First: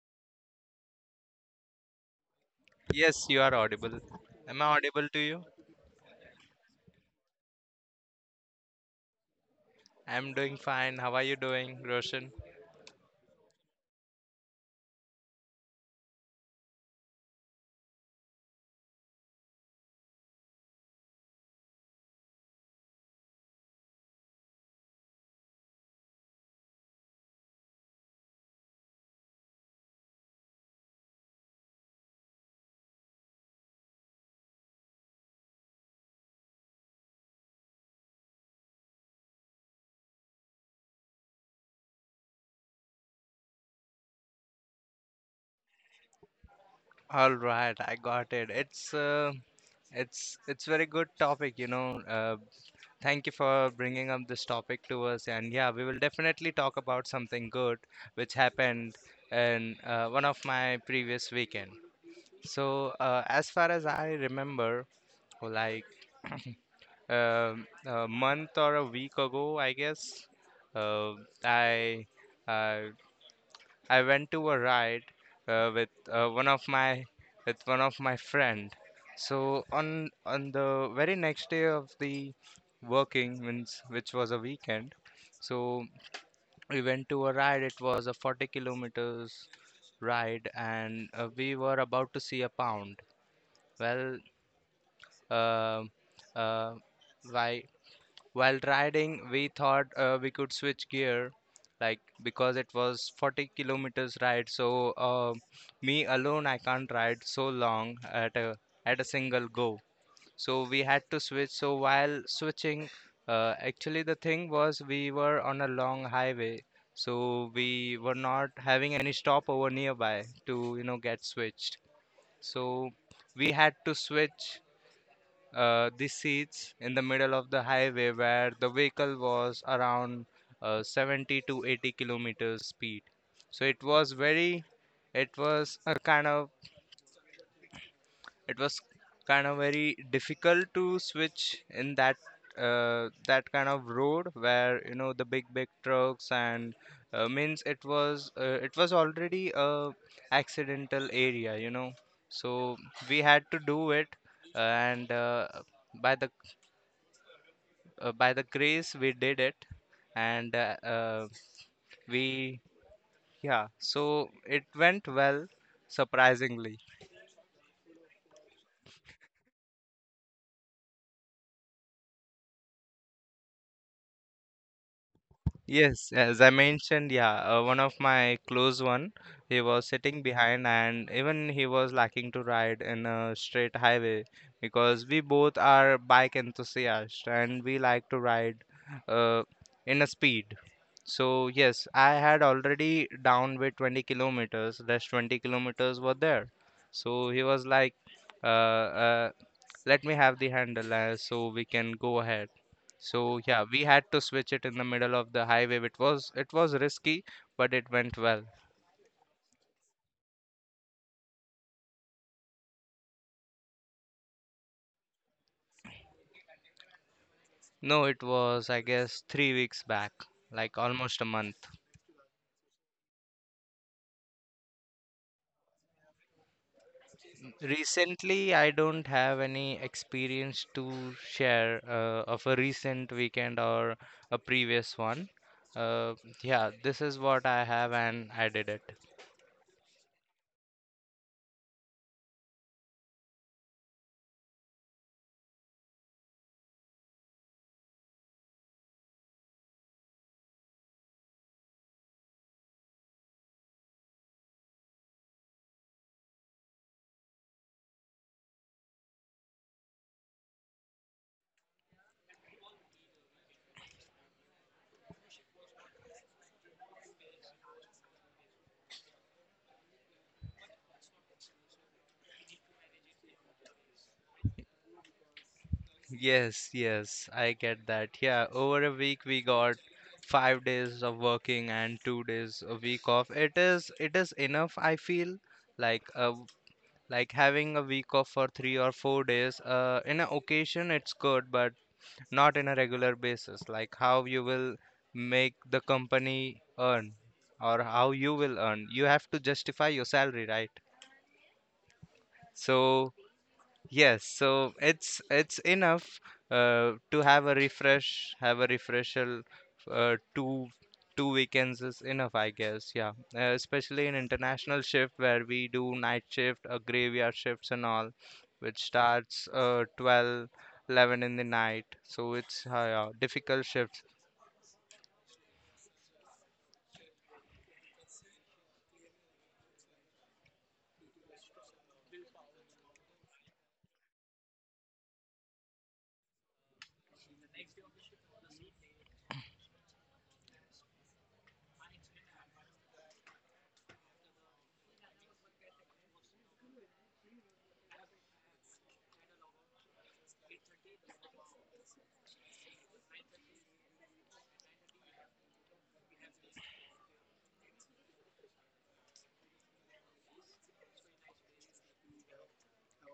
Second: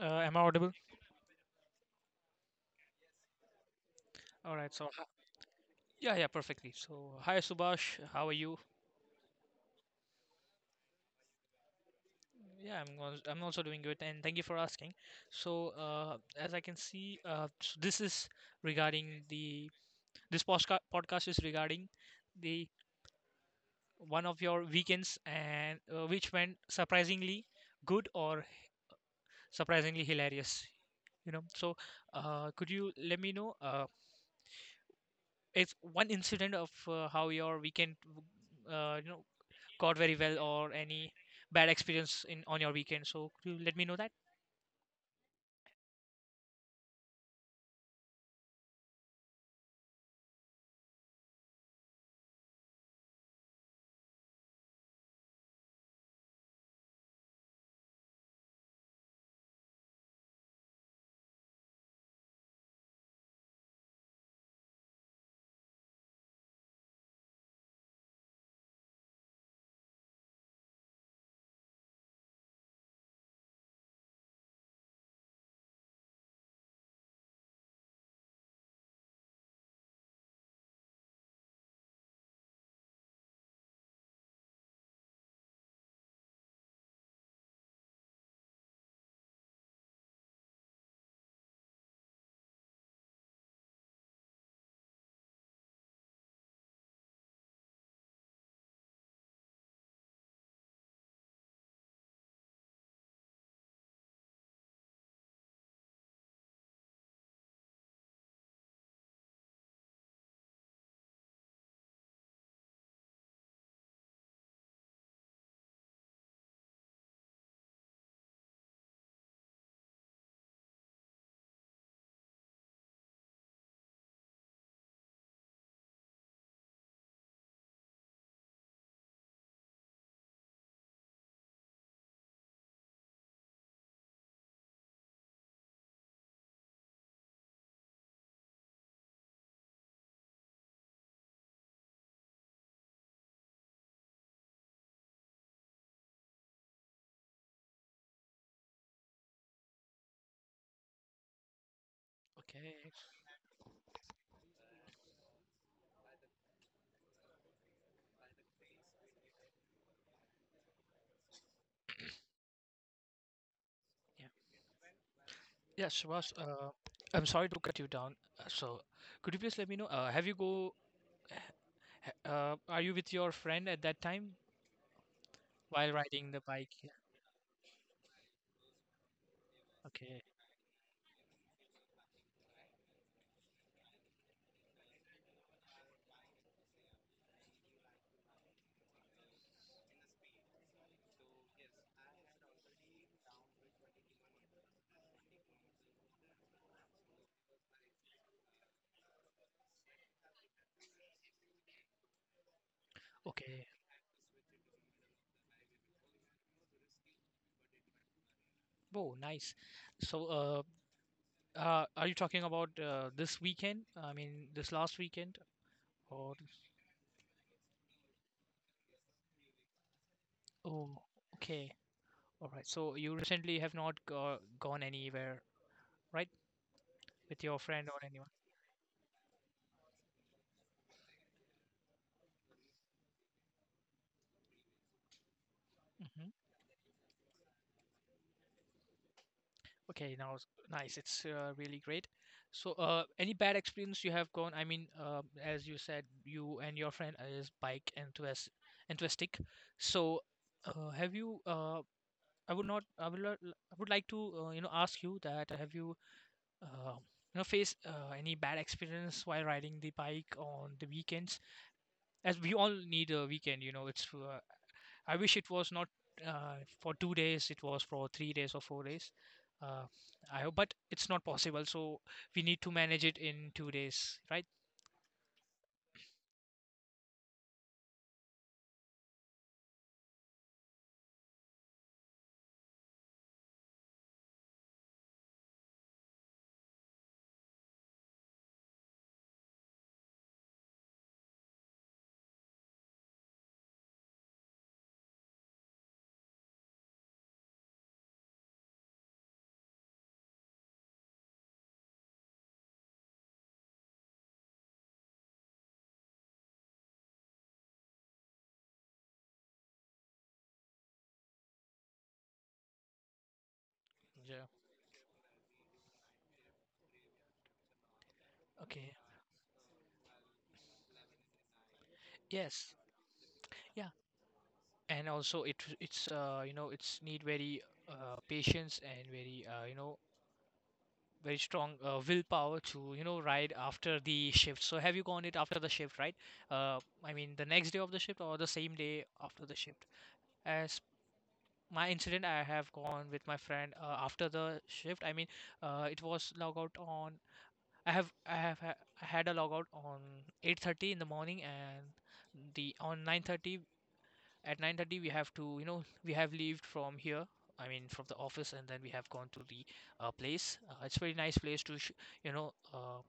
am I audible? Yes, you are audible. All Am I right, so hi- audible to you? Yeah, yeah, perfectly. So, hi Subash, how are you? I'm doing fine. How are you doing, Roshan? I'm also doing good, and thank you for asking. So, as I can see, this is regarding the this podcast is regarding the one of your weekends and which went surprisingly good or surprisingly hilarious. So could you let me know if one incident of how your weekend caught very well or any bad experience in on your weekend. So could you let me know that? All right, I got it. It's very good topic, you know. Thank you for bringing up this topic to us, and yeah, we will definitely talk about something good which happened in one of my previous weekend. So as far as I remember, like a month or a week ago, I guess, uh, I. I I went to a ride with one of my with one of my friend. So on the very next day of the working means which was a weekend. So we went to a ride. It was a 40 kilometers ride, and we were about to see a pound. Well, uh, uh, why while riding, we thought we could switch gear, like because it was 40 kilometers ride. So me alone, I can't ride so long at a single go. So we had to switch. So while switching, actually the thing was we were on a long highway, so we were not having any stopover nearby to get switched. So we had to switch the seats in the middle of the highway where the vehicle was around 70 to 80 kilometers speed, so it was very it was a kind of it was kind of very difficult to switch in that kind of road where the big trucks, and means it was already a accidental area, so Okay. we had to do it, and by the by the grace we did it, and we yeah, so Yeah. it went well Yeah, Shivas, surprisingly. I'm sorry to cut you down. So, could you please let me know? Have you go? Ha- Are you with your friend at that time while Yes, riding the as I bike? Yeah. mentioned, yeah, one of my close one, he was sitting Okay. behind, and even he was lacking to ride in a straight highway because we both are bike enthusiasts and we like to ride uh, in a speed. So yes, I had already down with 20 kilometers, less 20 kilometers were there. So he was like, uh, uh, let me have the handle so we can go ahead. So yeah, Okay. we had to switch it in the middle of the highway. It was risky, but it went well. Oh, nice. So, are you talking about this weekend? I mean, this last weekend? Or No, it was, I guess, 3 weeks back, like oh, almost a month. okay. All right. So you recently have not gone anywhere, right? With your friend or anyone? Recently I don't have any experience to share of a recent weekend or a previous one uh, Mm-hmm. yeah, this is what I have, and I did it. Okay, now it's nice. It's really great. So, any bad experience you have gone? I mean, as you said, you and your friend is bike enthusiastic. So, have you? I would not. I would. Lo- I would like to, ask you that have you, uh, faced any bad experience while riding the bike on the weekends? As we all need a weekend, it's I wish it was not for 2 days, it was for 3 days or 4 days. Uh, I hope, but it's not possible. So we need to manage it in 2 days, right? Yes, yes, I get that. Yeah, over a week we got 5 days of working and 2 days a week off. It is enough, I feel. Like uh, like having a week off for 3 or 4 days. In an occasion it's good, but not in a regular basis. Like how you will make the company earn or how you will earn. You have to justify your salary, right? So. Yes, so it's enough to have a refresher. Uh, two two weekends is enough, I guess. Yeah, especially in Yeah. international shift where we do night shift, graveyard shifts and all, which Okay. starts 12, 11 in the night. So it's Yes. yeah, difficult Yeah. shifts. And also, it it's it's need very patience and very very strong willpower to ride after the shift. So have you gone it after the shift, right? I mean the next day of the shift or the same day after the shift. As my incident, I have gone with my friend after the shift. I mean, it was log out on. I have ha- I had a logout on 8:30 in the morning and the on 9:30 at 9:30, we have to, we have leaved from here. I mean, from the office, and then we have gone to the place. It's a very nice place to, sh you know,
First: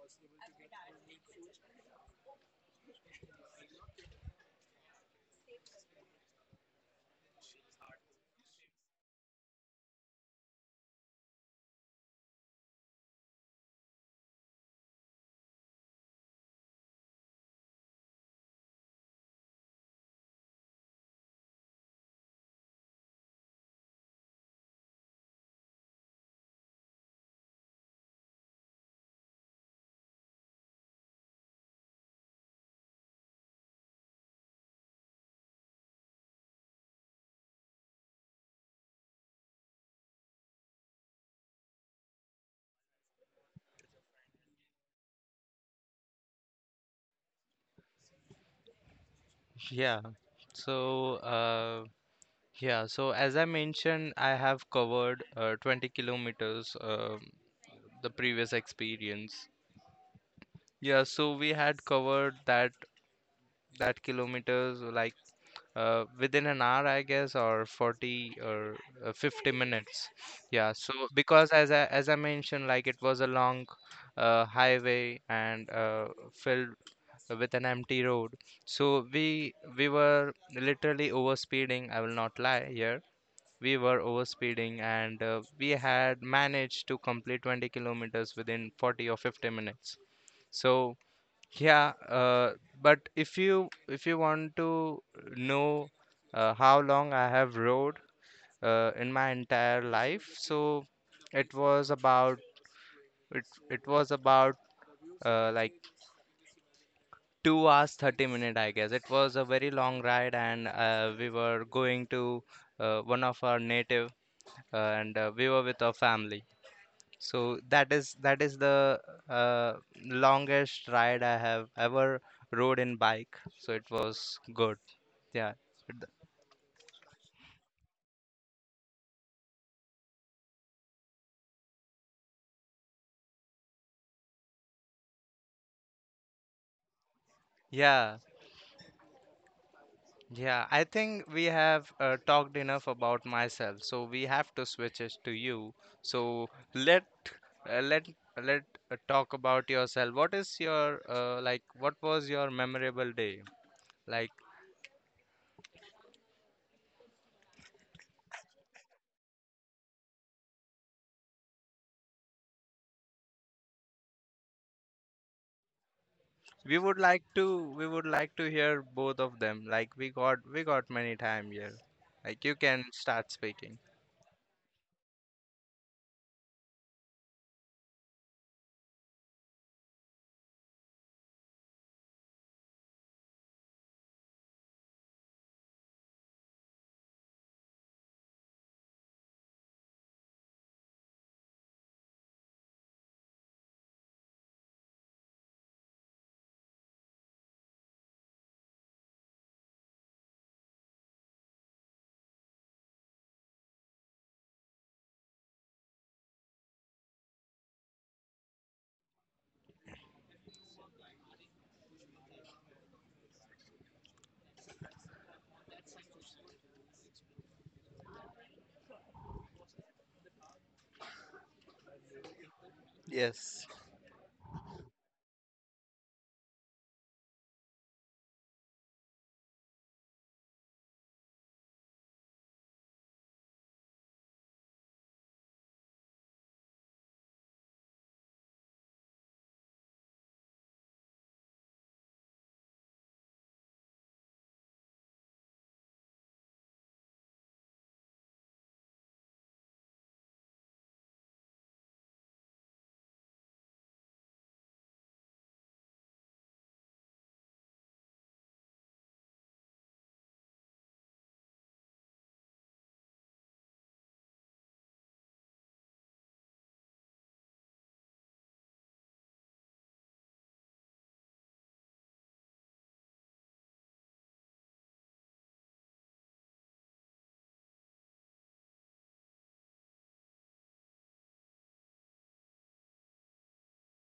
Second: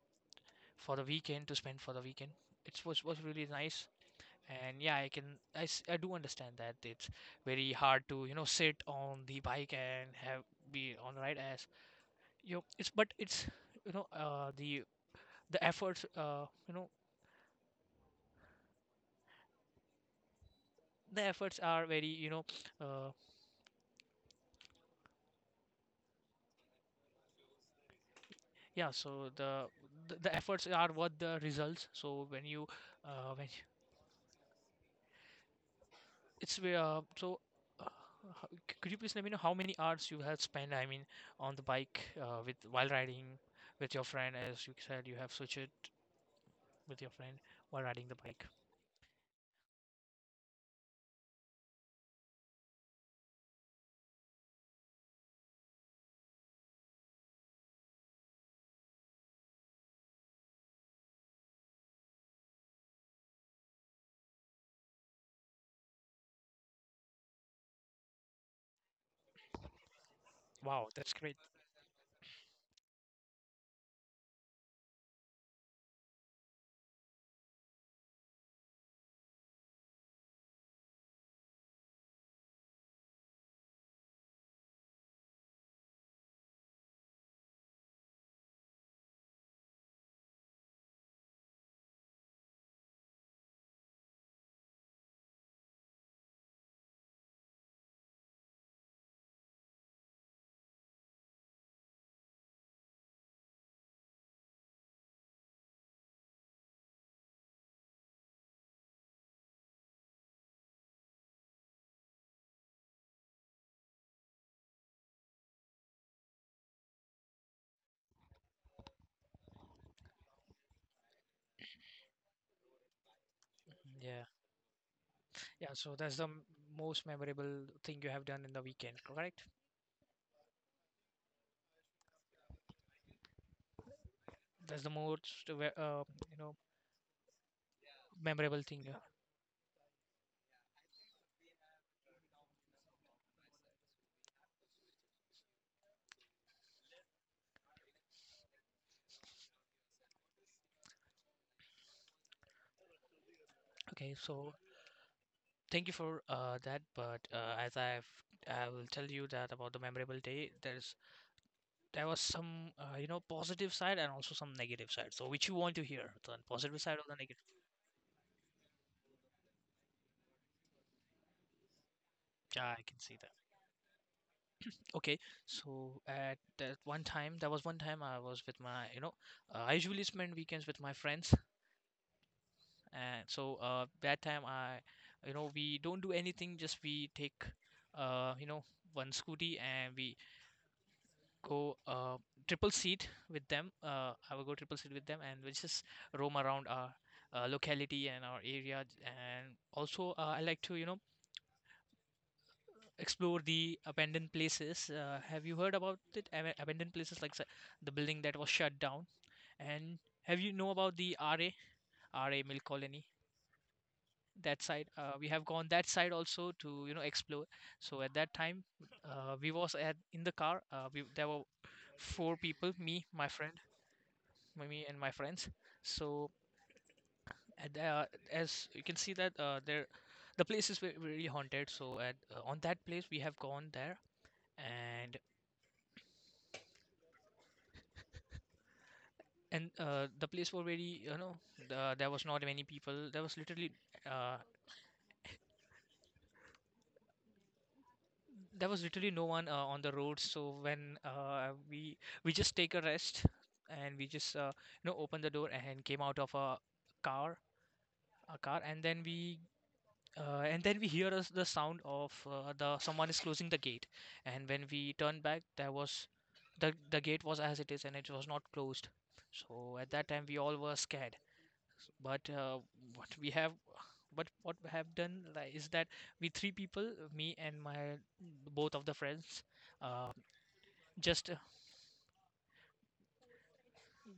for the weekend to spend for the weekend. It was really nice, and yeah, I can I, s- I do understand that it's very hard to sit on the bike and have be on the ride as you know, it's but it's you know the efforts the efforts are very uh, yeah, so the efforts are worth the results. So when you- it's where so uh, ho- c- could you please let me know how many hours you have spent? I mean, on the bike with while riding with your friend, as you said, you have switched it with your friend while riding the bike. Yeah. So, yeah. So as I mentioned, I have covered 20 kilometers. The previous experience. Yeah, so we had covered that kilometers, like within an hour, I guess, or 40 or 50 minutes. Yeah, Wow, so that's great. because as I mentioned, like it was a long highway and filled with an empty road. So we were literally overspeeding. I will not lie here. We were overspeeding, and we had managed to complete 20 kilometers within 40 or 50 minutes. So. Yeah, but if you want to know how long I have rode in my entire life, so it was about it it was about like 2 hours 30 minute, I guess. It was a very long ride, and we were going to one of our native, and we were with our family. So that is the uh, longest ride I have ever rode in bike. So it Yeah, was good. Yeah. yeah. So Th- that's the most memorable thing you have done in the weekend, correct? That's the most you know Yeah. memorable thing. Yeah. Yeah. I think we have talked enough about myself. So we have to switch it to you. So let uh, let let talk about yourself. What is your like? What was your memorable day? Okay, Like, so thank you for that. I will tell you that about the memorable day. There was some positive side and also some negative side. So which you want to hear, the we positive side would or the like negative? to we would like to hear both of them. Like we got many time here, like you Yeah, I can can see that. start speaking. Okay, so at that one time, there was one time I was with my I usually spend weekends with my friends, and so that time I we don't do anything, just we take uh, you know one scooty and we go triple seat with them. I will go triple seat with them, and we'll just roam around our locality and our area. And also, I like to explore the abandoned places. Have you heard about it? Abandoned places like the building that was shut down. And have you know about the RA Mill Colony? That side, we have gone that side also to explore. So at that time, we was at in the car. We There were four people, me, my friend, Yes. me and my friends. So and, uh, as you can see that the place is really haunted. So at on that place we have gone there and the place was very there was not many people. Uh, there was literally no one on the road. So when we just take a rest and we just opened the door and came out of car a car and then we hear us the sound of the someone is closing the gate. And when we turn back, there was the gate was as it is and it was not closed. So at that time we all were scared. But uh, what we have, but what we have done like, is that we three people, me and my both of the friends, uh, just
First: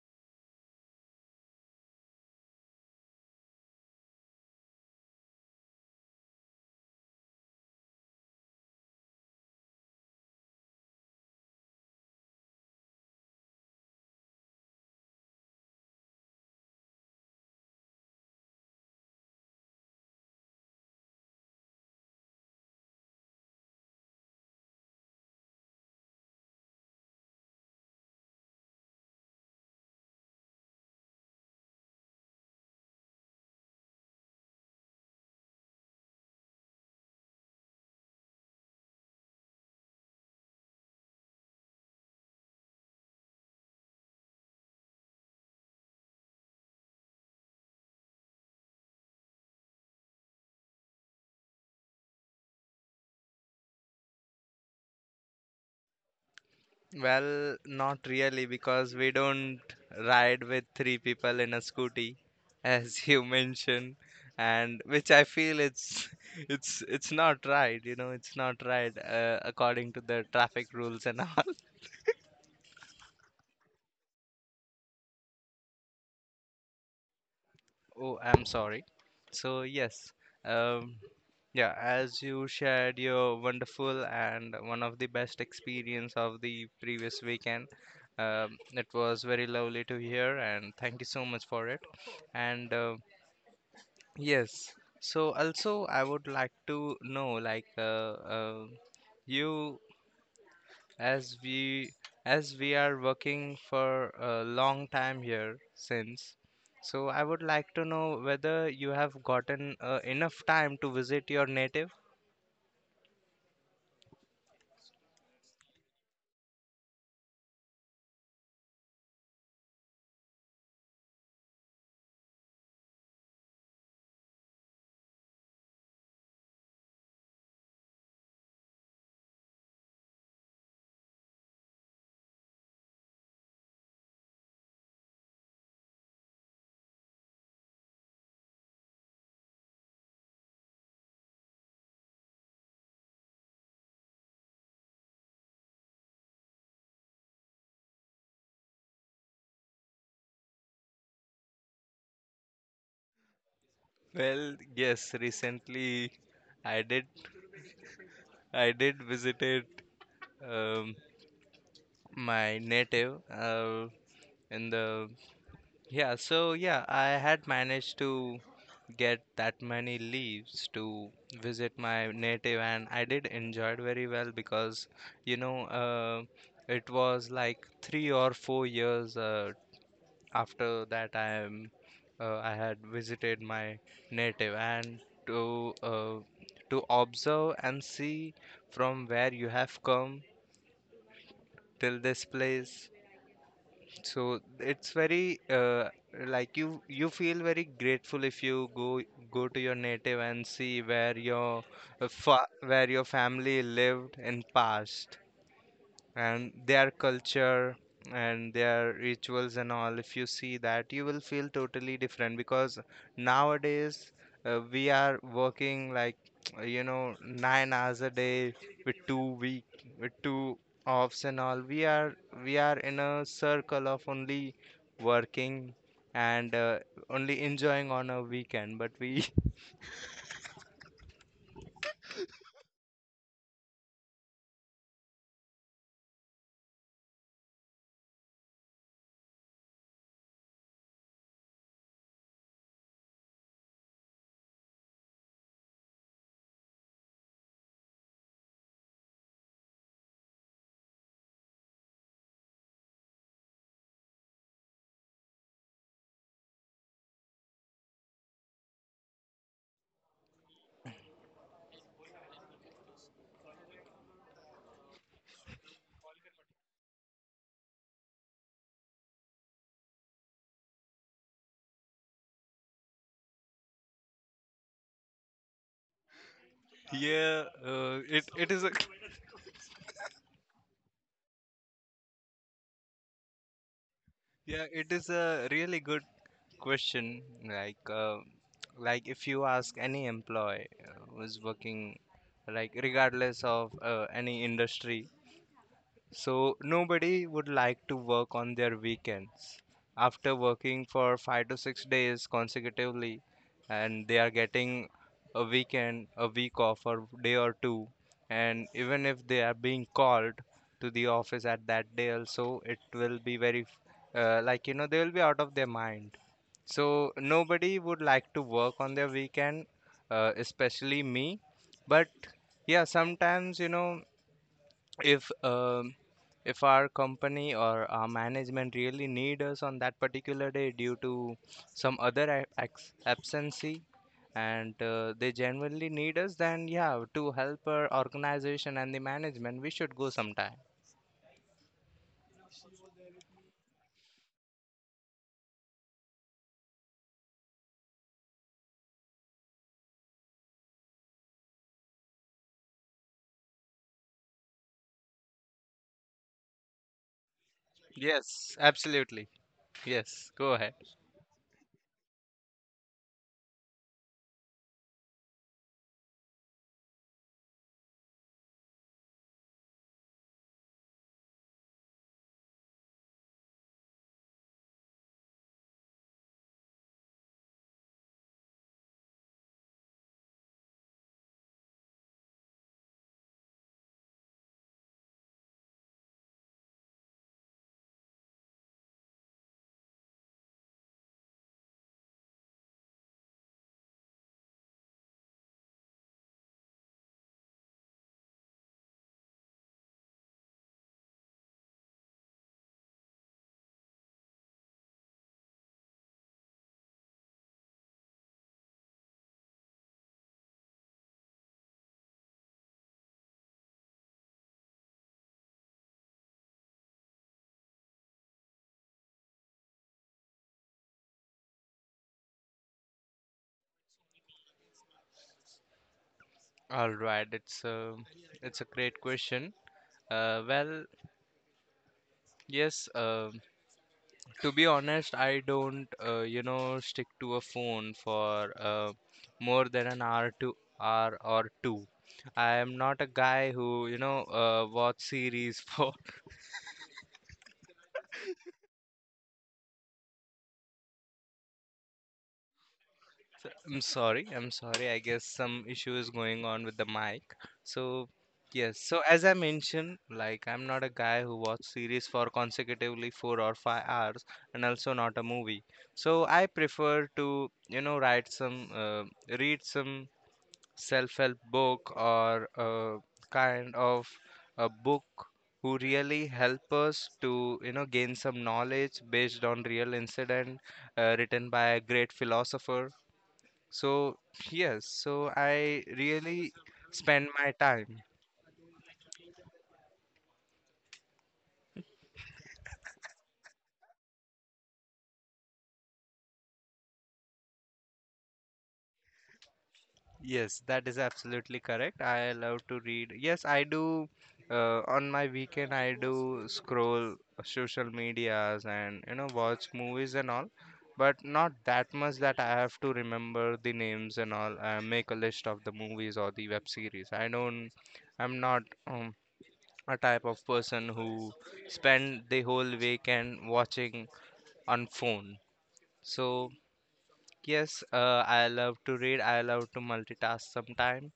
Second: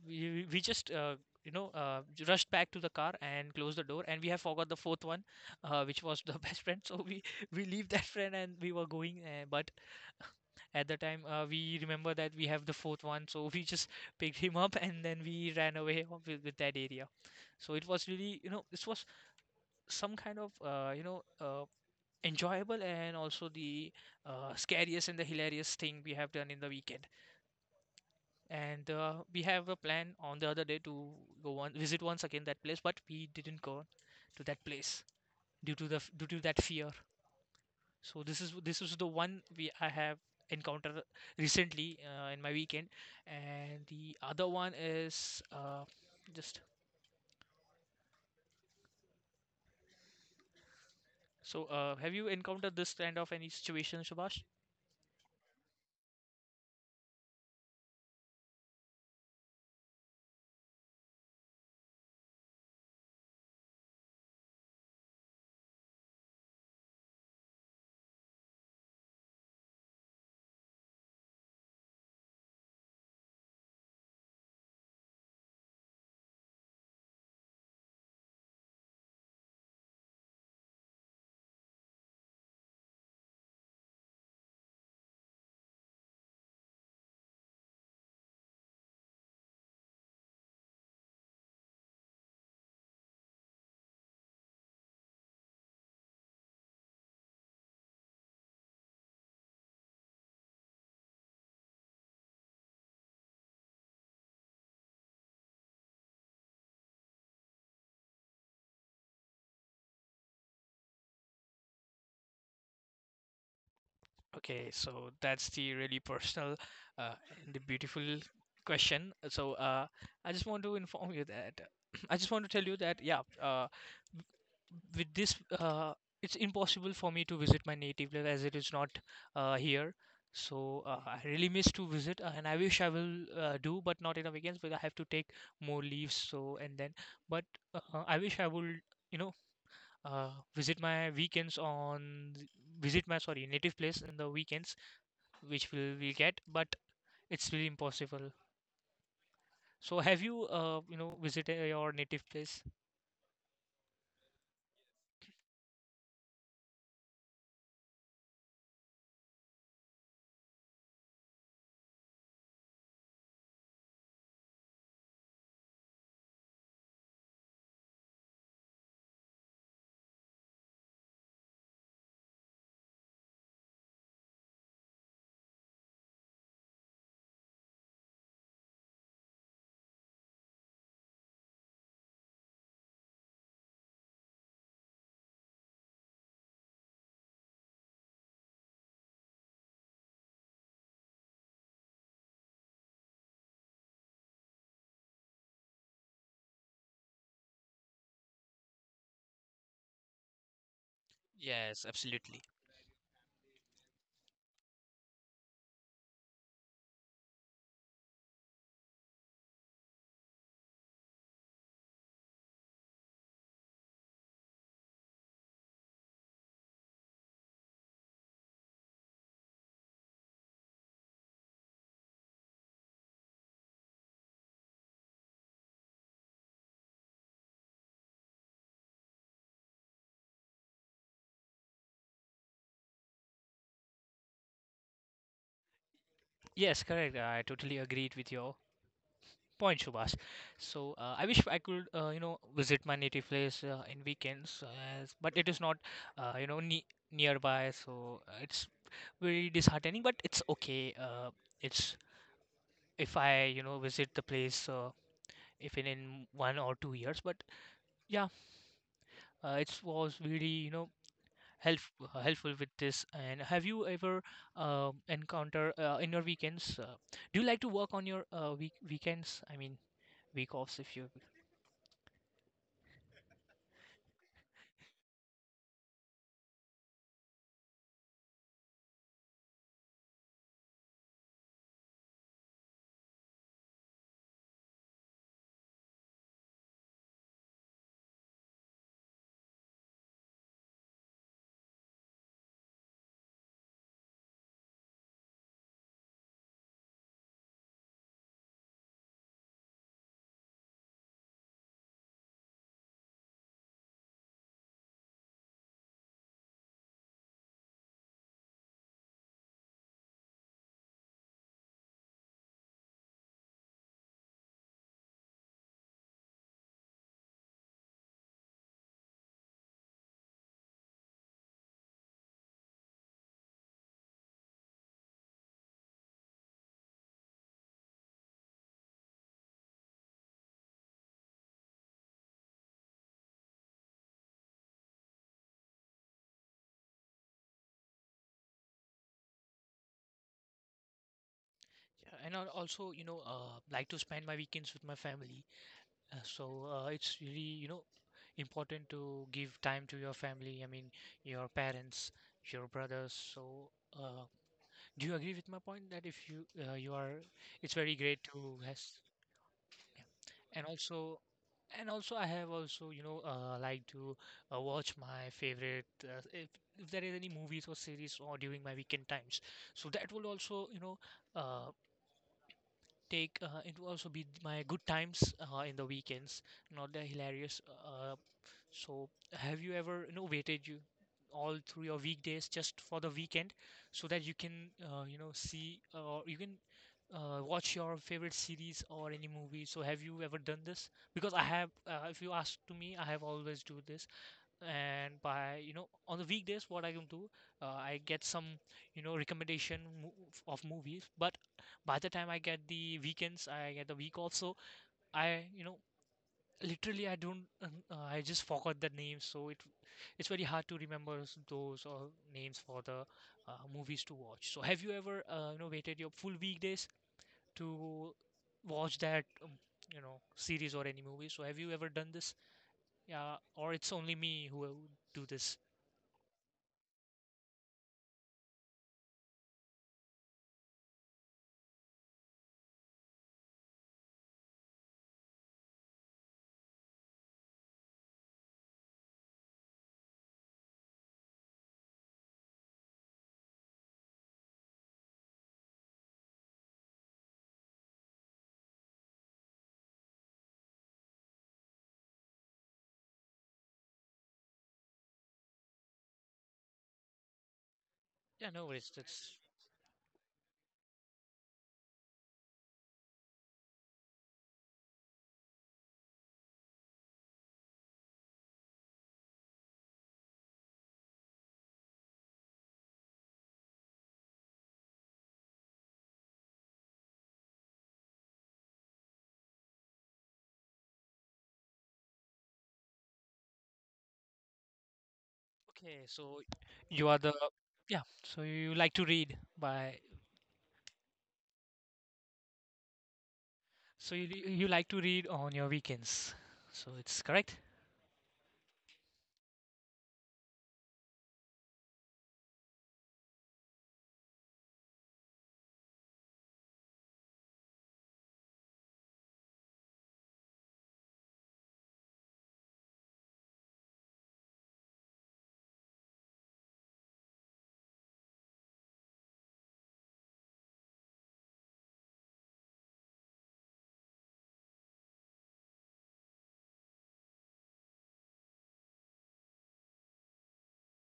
we just rushed back to the car and closed the door and we have forgot the fourth one which was the best friend so we leave that friend and we were going but at the time we remember that we have the fourth one so we just picked him up and then we ran away with that area so it was really this was some kind of enjoyable and also the scariest and the hilarious thing we have done in the weekend and we have a plan on the other day to go on visit once again that place, but we didn't go to that place due to the due to that fear. So this is the one we I have encountered recently in my weekend, and the other one is just so. Have you encountered this kind of any situation, Subhash? Well, not really, because we don't ride with three people in a scooty, as you mentioned, and which I feel it's it's not right, it's not right, according to the traffic rules, and all. Oh, I'm sorry. So, yes, um, yeah, as you shared your wonderful and one of the best experience of the previous weekend, it was very lovely to hear, and thank you so much for it. And yes, so also I would like to know, like, uh, you, as we as we are working for a long time here since. So I would like to know whether you have gotten enough time to visit your native. Okay, so that's the really personal uh, and the beautiful question. So I just want to inform you that I just want to tell you that yeah, with this it's impossible for me to visit my native land as it is not here. So I really miss to visit, and I wish I will do, but not in the weekends because I have to take more leaves. So and then, but I wish I would, you know, uh, visit my weekends on th- visit my sorry native place in the weekends which will we get but it's really impossible. So have you you know visited your native place? Well, yes, recently i did I did visited. um, my native in the yeah, so, yeah, I had managed to get that many leaves to visit my native, and I did enjoy it very well because you know uh, it was like 3 or 4 years after that I had visited my native, and to observe and see from where you have come till this place. So it's very like you feel very grateful if you go to your native and see Yes, uh, fa absolutely. where your family lived in past, and their culture and their rituals and all. If you see that, you will feel totally different, because nowadays we are working like 9 hours a day with two-week with two offs and all. We are in a circle of only working, and only enjoying on a weekend. But we Yes, correct, I totally agreed with your point, Subhas. So I wish I could visit my native place in weekends but it is not uh, you know ne- nearby. So it's very disheartening but it's okay it's if I visit the place even in 1 or 2 years. But yeah, it was really help helpful with this. And have you ever encounter in your weekends? Do you like to work on your weekends? I mean week offs if you Yeah, it is a Yeah, it is a really good question. Like, if you ask any employee who's working, like regardless of any industry, so nobody would like to work on their weekends. After working for 5 to 6 days consecutively, and they are getting a weekend, a week off, or day or two, and even if they are being called to the office at that day, also it will be very, like, they will be out of their mind. So nobody would like to work on their weekend, especially me. But yeah, sometimes, if if our company or our management really need us on that particular day due to some other absency, and they genuinely need us, then yeah, to help our organization and the management, we should go sometime. And I also like to spend my weekends with my family. It's really important to give time to your family. I mean your parents, your brothers. So. Uh, Do you agree with my point that if you you are, it's very great Yes, to yes, absolutely. Yes, go and ahead. also, and also I have also like to watch my favorite if there is any movies or series or during my weekend times. So that will also you know uh, take it will also be my good times in the weekends, not the hilarious so, have you ever, waited you all through your weekdays just for the weekend so that you can, see or you can watch your favorite series or any movie? So, have you ever done this? Because I have, if you ask to me, I have always do this. And by, on the weekdays, what I can do, I get some, recommendation mo of movies. But by the time I get the weekends, I get the week off, so I, you know, literally I don't I just forgot the names so it's very hard to remember those names for the movies to watch. So have you ever waited your full weekdays to watch that series or any movie? So have you ever done this? Yeah, or it's only me who will do this? All right, it's a great question. Well, yes, to be honest, I don't, stick to a phone for more than an hour to hour or two. I am not a guy who, watch series for. I'm sorry, I'm sorry. I guess some issue is going on with the mic. So, Yeah, no yes. worries, So as I that's mentioned, like I'm not a guy who watch series for consecutively 4 or 5 hours, and also not a movie. So I prefer to, read some self-help book, or a kind of a book who really help us to gain some knowledge based on real incident written by a great philosopher. So, yes, so I okay. So really you are spend the my time. yeah, so you like to read by so you like to read on your weekends, so it's correct? Yes, that is absolutely correct. I love to read. Yes, I do. On my weekend, I do scroll social medias and watch movies and all, but not that much that I have to remember the names and all. I make a list of the movies or the web series. I don't. I'm not um, a type of person who spend the whole weekend watching on phone. So yes, I love to read. I love to multitask sometimes.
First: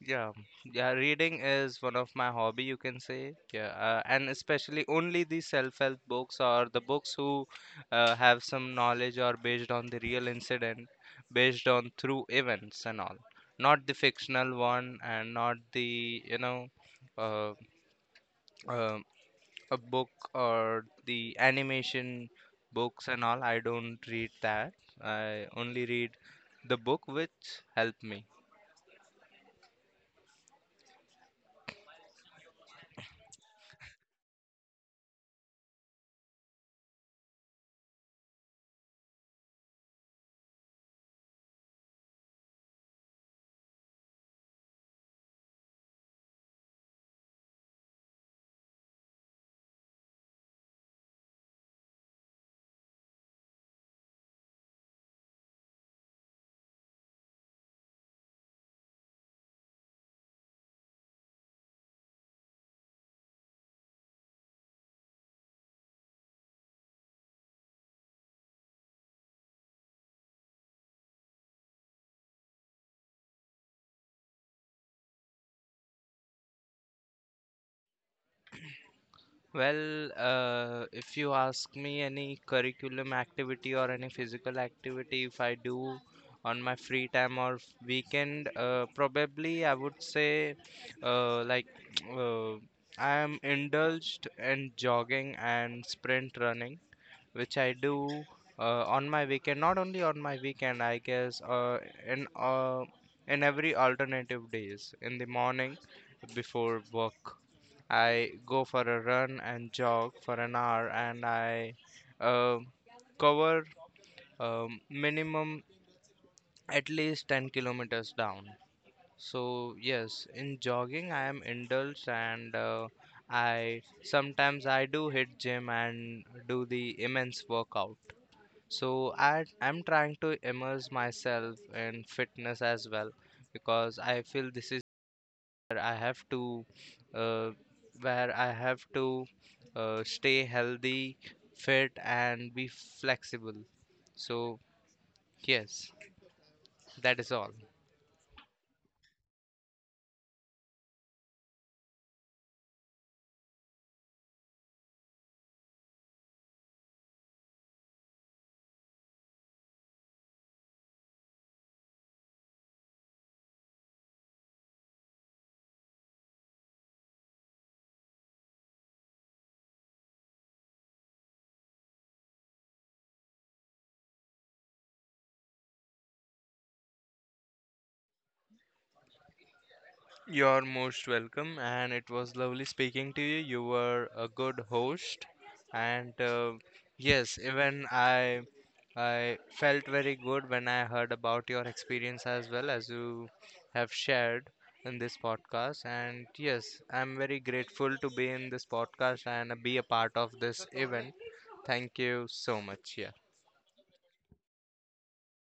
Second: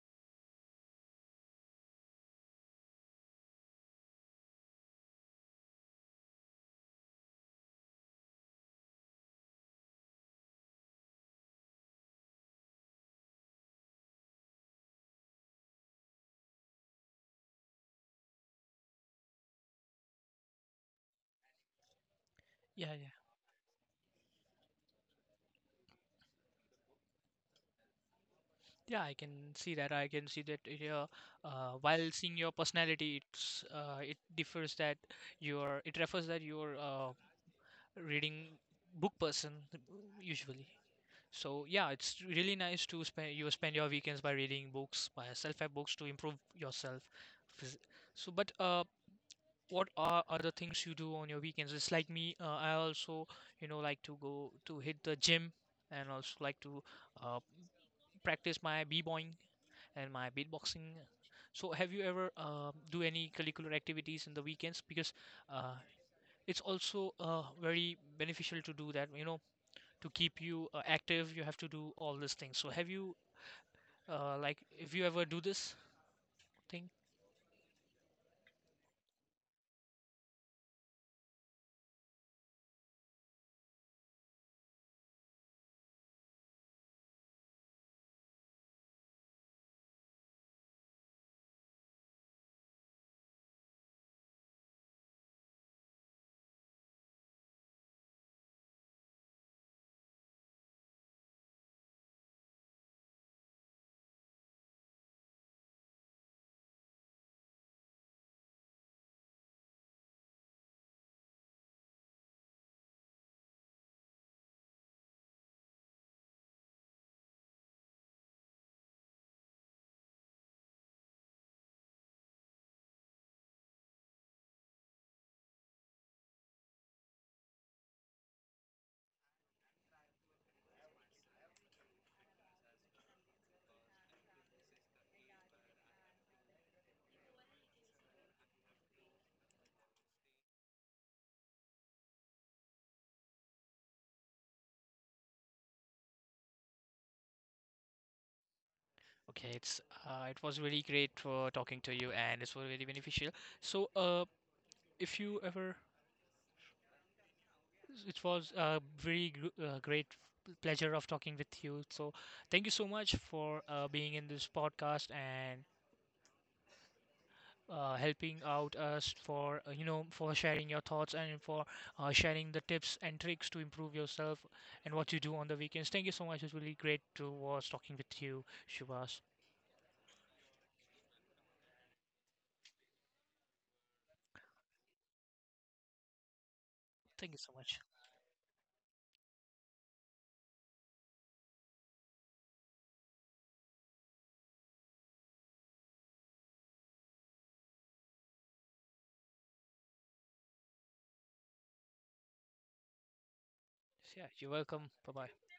Yeah, yeah, reading is one of my hobby, you can say. Yeah, and especially only the self-help books, or the books who have some knowledge or based on the real incident, based on through events and all. Not the fictional one, and not the, uh, uh, a book or the animation Yeah, yeah. books and all. I don't read that. I only read the book which help me. Yeah, I can see that. I can see that uh, while seeing your personality, it's it refers that you're reading book person usually. So yeah, it's really nice to spend you spend your weekends by reading books, by self-help books to improve yourself. Phys- So, but What are other things you do on your weekends? It's like me. I also like to go to hit the gym and also like to uh, practice my b-boying and my beatboxing. So, have you ever do any curricular activities in the weekends? Because uh, it's also very beneficial to do that. You know, to keep you active, you have to do all these things. So, have you like if you ever do this thing? Well, if you ask me any curriculum activity or any physical activity, if I do on my free time or weekend, probably I would say like uh, I am indulged in jogging and sprint running, which I do on my weekend. Not only on my weekend, I guess, in uh, in every alternative days, in the morning before work. I go for a run and jog for an hour, and I uh, cover minimum at least 10 kilometers down. So, yes, in jogging, I am indulged, and I sometimes I do hit gym and do the immense workout. So, I am trying to immerse myself in fitness as well, because I feel this is where I have to uh, where I have to stay healthy, fit, and be flexible. So yes, that is all. Okay, it's it was really great for talking to you, and it's really beneficial. So, if you ever, it was a very great pleasure of talking with you. So, thank you so much for being in this podcast and helping out us for for sharing your thoughts and for sharing the tips and tricks to improve yourself and what you do on the weekends. Thank you so much. It was really great to was talking with you, Shubhas. You're most welcome, and it was lovely speaking to you. You were a good host, and Thank yes, you so much. even I felt very good when I heard about your experience, as well as you have shared in this podcast. And yes, I'm very grateful to be in this podcast and be a part of this event. Thank you so much. Yeah. Yeah, you're welcome. Bye bye.